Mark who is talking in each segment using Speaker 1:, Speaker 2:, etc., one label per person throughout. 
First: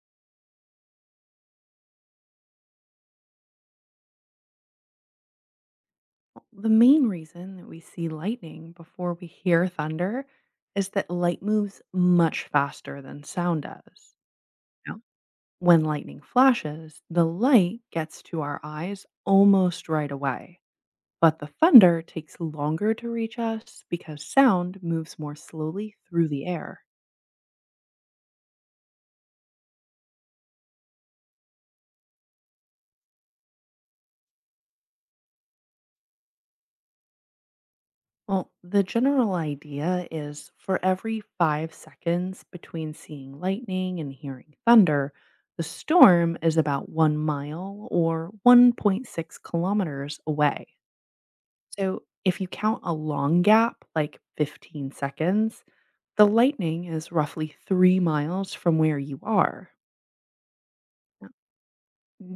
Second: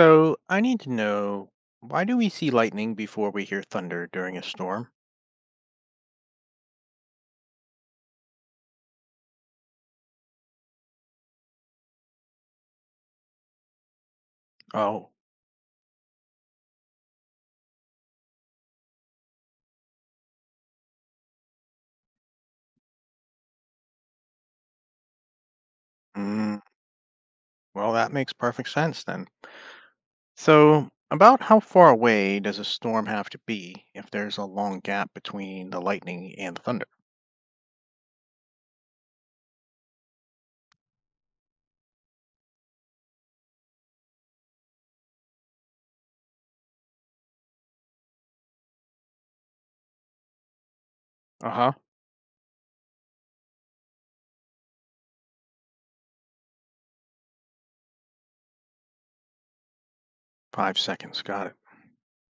Speaker 1: So I need to know why do we see lightning before we hear thunder during a storm?
Speaker 2: The main reason that we see lightning before we hear thunder is that light moves much faster than sound does. No.
Speaker 1: Oh,
Speaker 2: When lightning flashes, the light gets to our eyes almost right away, but the thunder takes longer to reach us because sound moves more slowly through the
Speaker 1: mm,
Speaker 2: air.
Speaker 1: well, that makes perfect sense then. So, about how far away does a storm have to be if there's a long gap between the lightning and the thunder?
Speaker 2: Well, the general idea is for every 5 seconds between seeing lightning and hearing thunder, the storm is about 1 mile or 1.6 kilometers away.
Speaker 1: Uh huh.
Speaker 2: So if you count a long gap, like 15 seconds, the lightning is roughly 3 miles from where you are.
Speaker 1: 5 seconds.
Speaker 2: Now,
Speaker 1: Got it.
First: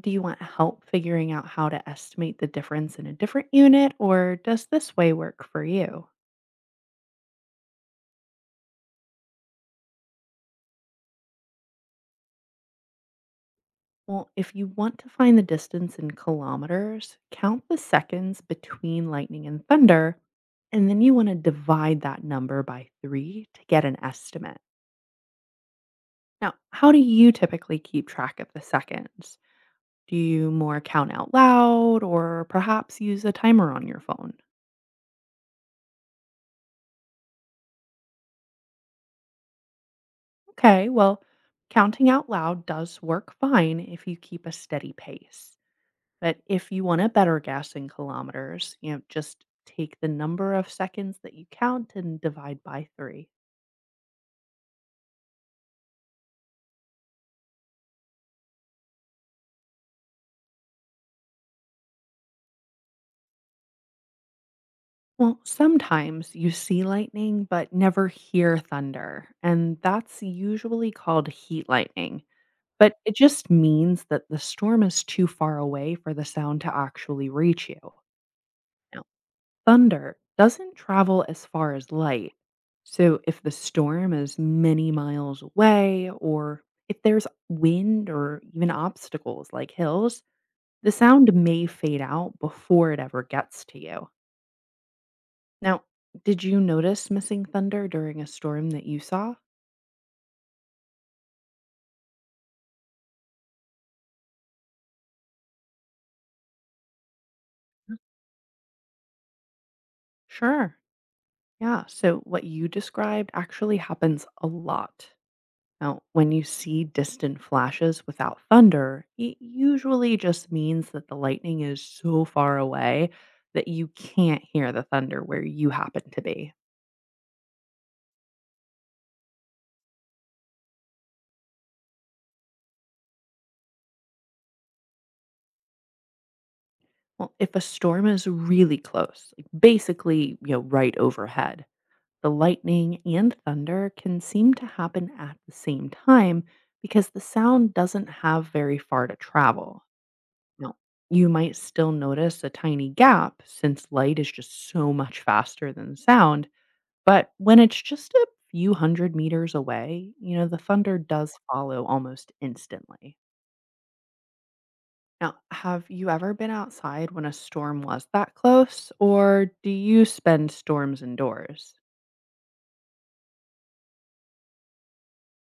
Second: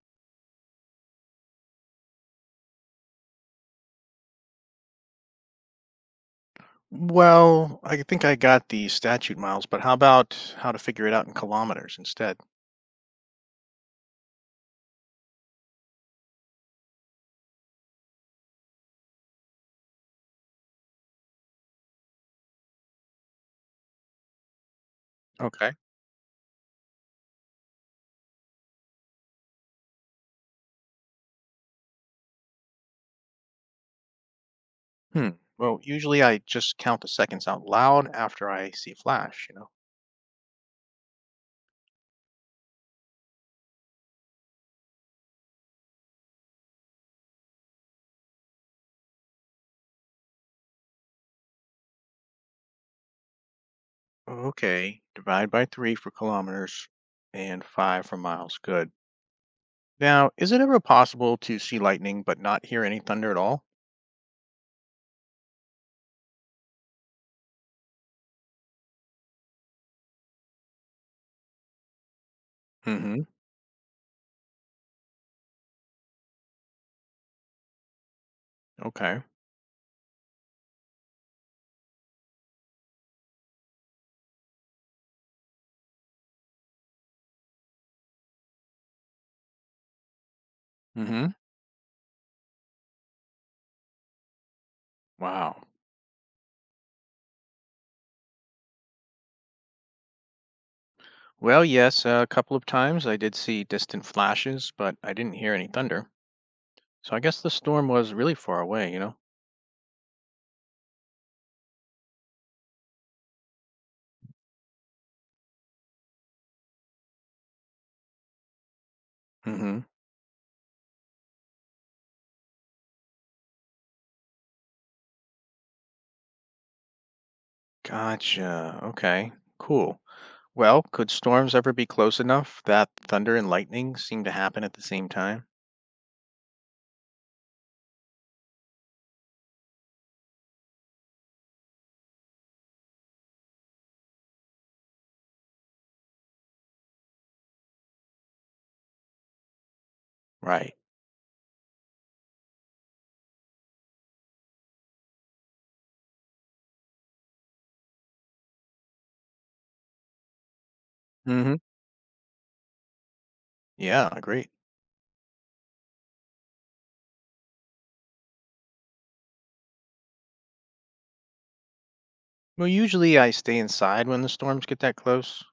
Speaker 2: do you want help figuring out how to estimate the difference in a different unit, or does this way work for you?
Speaker 1: Well, I think I got the statute miles, but how about how to figure it out in kilometers instead?
Speaker 2: Well, if you want to find the distance in kilometers, count the seconds between lightning and thunder, and then you want to divide that number by three to get an estimate.
Speaker 1: Okay.
Speaker 2: Now, how do you typically keep track of the seconds? Do you more count out loud or perhaps use a timer on your phone?
Speaker 1: Hmm. Well, usually I just count the seconds out loud after I see a flash, you know?
Speaker 2: Okay, well, counting out loud does work fine if you keep a steady pace. But if you wanna better guess in kilometers, just take the number of seconds that you count and divide by 3.
Speaker 1: Okay, divide by three for kilometers and five for miles. Good. Now, is it ever possible to see lightning but not hear any thunder at all?
Speaker 2: Well, sometimes you see lightning but never hear thunder, and that's usually called heat lightning. But it
Speaker 1: Mm-hmm.
Speaker 2: just means that the storm is too far away for the sound to actually reach you.
Speaker 1: Okay.
Speaker 2: Thunder doesn't travel as far as light. So, if the storm is many miles away, or if there's wind or even obstacles like hills, the
Speaker 1: Mm-hmm.
Speaker 2: sound may fade out before it ever gets to you.
Speaker 1: Wow.
Speaker 2: Now, did you notice missing thunder during a storm that you saw?
Speaker 1: Well, yes, a couple of times I did see distant flashes, but I didn't hear any thunder. So I guess the storm was really far away, you know?
Speaker 2: Sure. Yeah. So, what you described actually happens a lot. Now, when you see distant flashes without thunder, it
Speaker 1: Mm-hmm.
Speaker 2: usually just means that the lightning is so far away that you can't hear the thunder where you happen to be.
Speaker 1: Gotcha. Okay. Cool. Well, could storms ever be close enough that thunder and lightning seem to happen at the same time?
Speaker 2: Well, if a storm is really close, like basically, right overhead, the lightning and thunder can seem to happen at the same time because the sound doesn't have very far to travel.
Speaker 1: Right.
Speaker 2: Now, you might still notice a tiny gap since light is just so much faster than sound. But when it's just a few hundred meters away, the thunder does
Speaker 1: Mm-hmm.
Speaker 2: follow almost instantly.
Speaker 1: Yeah, agreed.
Speaker 2: Now, have you ever been outside when a storm was that close, or do you spend storms indoors?
Speaker 1: Well, usually I stay inside when the storms get that close,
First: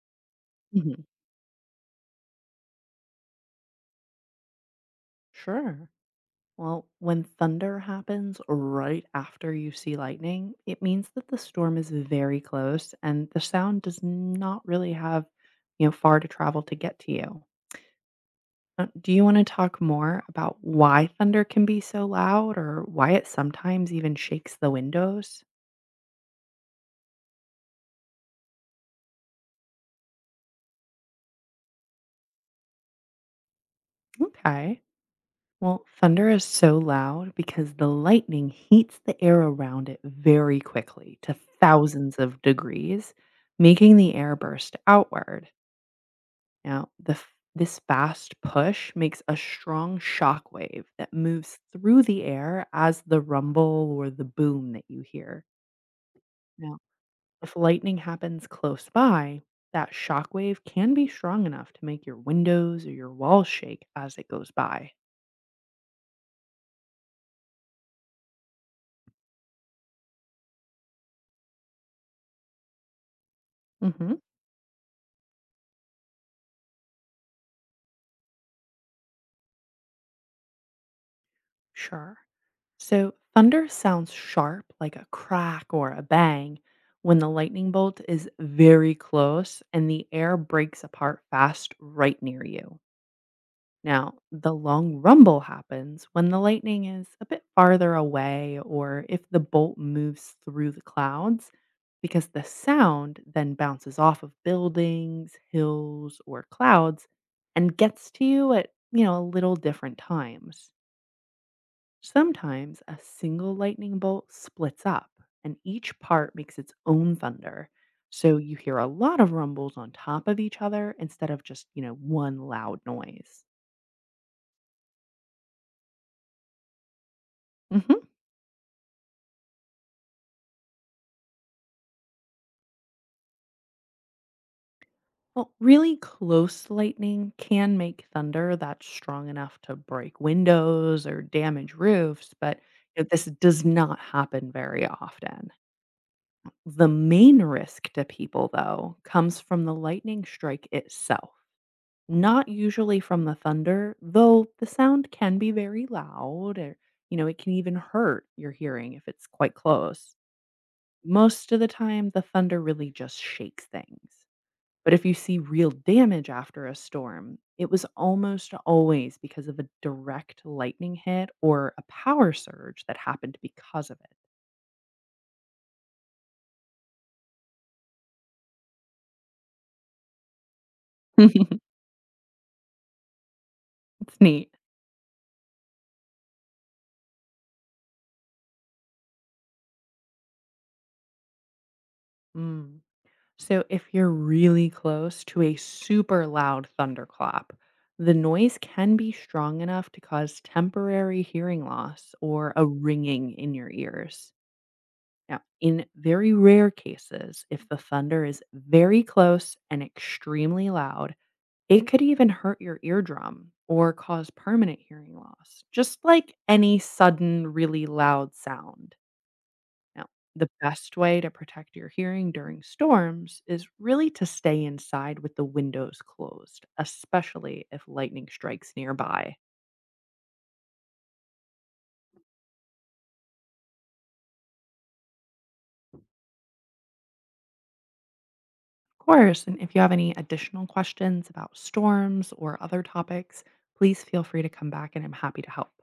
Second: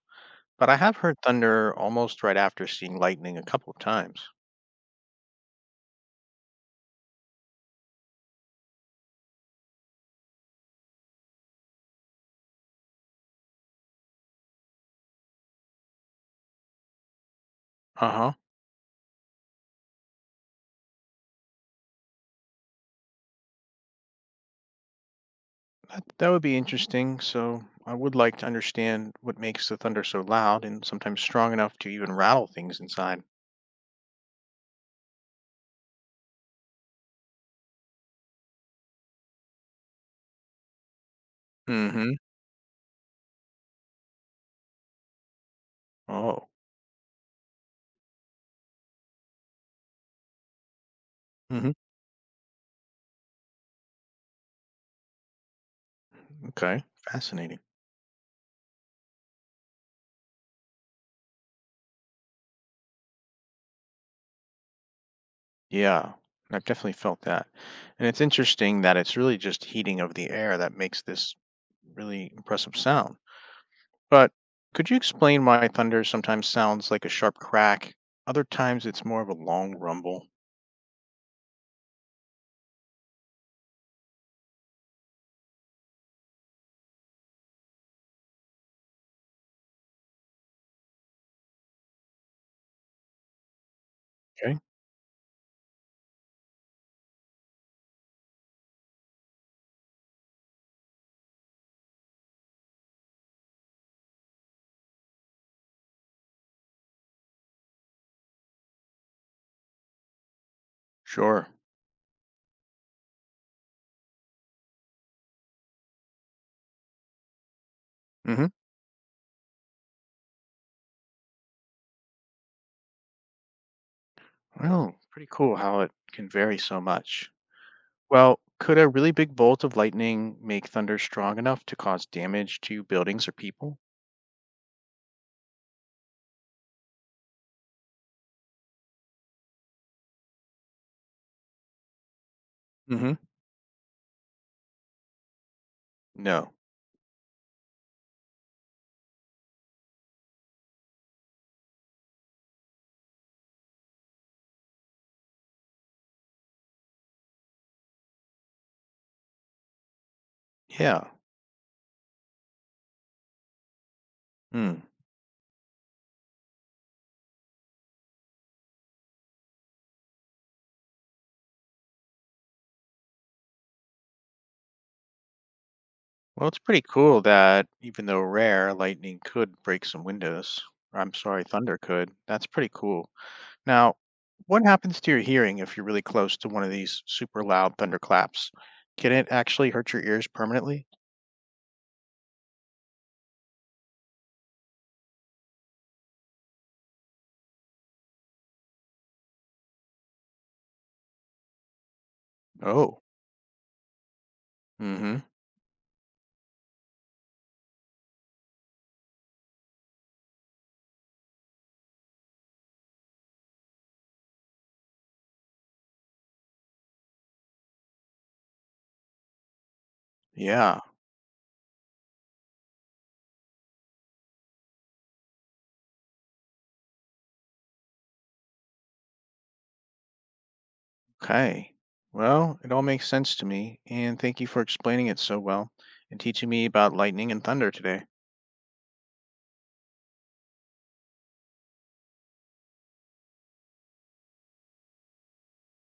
Speaker 1: but I have
Speaker 2: Mhm.
Speaker 1: heard thunder almost right after seeing lightning a couple of times.
Speaker 2: Sure. Well, when thunder happens right after you see lightning, it means that the storm is very close and the sound does not really have, far to travel to get to you.
Speaker 1: Uh huh.
Speaker 2: Do you wanna talk more about why thunder can be so loud or why it sometimes even shakes the windows?
Speaker 1: That would be interesting. So I would like to understand what makes the thunder so loud and sometimes strong enough to even rattle things inside.
Speaker 2: Okay. Well, thunder is so loud because the lightning heats the air around it very quickly to
Speaker 1: Mm hmm.
Speaker 2: thousands of degrees, making the air burst outward.
Speaker 1: Oh.
Speaker 2: Now, this fast push makes a strong shock wave that moves
Speaker 1: Mm hmm.
Speaker 2: through the air as the rumble or the boom that you hear. Now,
Speaker 1: Okay.
Speaker 2: if
Speaker 1: Fascinating.
Speaker 2: lightning happens close by, that shock wave can be strong enough to make your windows or your walls shake as it goes by.
Speaker 1: Yeah, I've definitely felt that. And it's interesting that it's really just heating of the air that makes this really impressive sound.
Speaker 2: Hmm.
Speaker 1: But could you explain why thunder sometimes sounds like a sharp crack, other times it's more of a long rumble?
Speaker 2: Sure. So, thunder sounds sharp like a crack or a bang when the lightning bolt is very close and the air breaks apart fast right near you. Now, the
Speaker 1: Okay,
Speaker 2: long rumble happens when the lightning is a bit farther away or if the bolt moves through the clouds, because the sound then bounces off of buildings, hills, or clouds and gets to you at, a little different times.
Speaker 1: sure.
Speaker 2: Sometimes a single lightning bolt splits up and each part makes its own thunder. So
Speaker 1: Hmm.
Speaker 2: you hear a lot of rumbles on top of each other instead of just, one loud noise.
Speaker 1: Oh, pretty cool how it can vary so much.
Speaker 2: Mhm.
Speaker 1: Well, could a really big bolt of lightning make thunder strong enough to cause damage to buildings or people?
Speaker 2: Well, really close lightning can make thunder that's strong enough to break windows or damage roofs, but
Speaker 1: Hmm.
Speaker 2: this does not happen very often.
Speaker 1: No.
Speaker 2: The main risk to people, though, comes from the lightning strike itself, not usually from the thunder, though the sound can be very loud or, it can even hurt your hearing if it's quite close.
Speaker 1: Yeah.
Speaker 2: Most of the time, the thunder really just shakes things.
Speaker 1: Hmm.
Speaker 2: But if you see real damage after a storm, it was almost always because of a direct lightning hit or a power surge that happened because of
Speaker 1: Well, it's pretty cool that even though rare, lightning could break some windows. I'm sorry,
Speaker 2: it.
Speaker 1: thunder could. That's pretty cool. Now,
Speaker 2: It's neat.
Speaker 1: what happens to your hearing if you're really close to one of these super loud thunderclaps? Can it actually hurt your ears permanently?
Speaker 2: Mm. So if you're really close to a super loud thunderclap, the noise can be strong enough to cause temporary hearing loss or a
Speaker 1: Oh,
Speaker 2: ringing in your ears.
Speaker 1: mm-hmm.
Speaker 2: Now, in very rare cases, if the thunder is very close and extremely loud, it could even hurt your eardrum or cause permanent hearing loss, just like any sudden, really loud sound. Now, the
Speaker 1: Yeah,
Speaker 2: best way to protect your hearing during storms is really to stay inside with the windows closed, especially if lightning strikes nearby.
Speaker 1: okay. Well, it all makes sense to me, and thank you for explaining it so well and teaching me about lightning and thunder today.
Speaker 2: Of course, and if you have any additional questions about storms or other topics, please feel free to come back and I'm happy to help.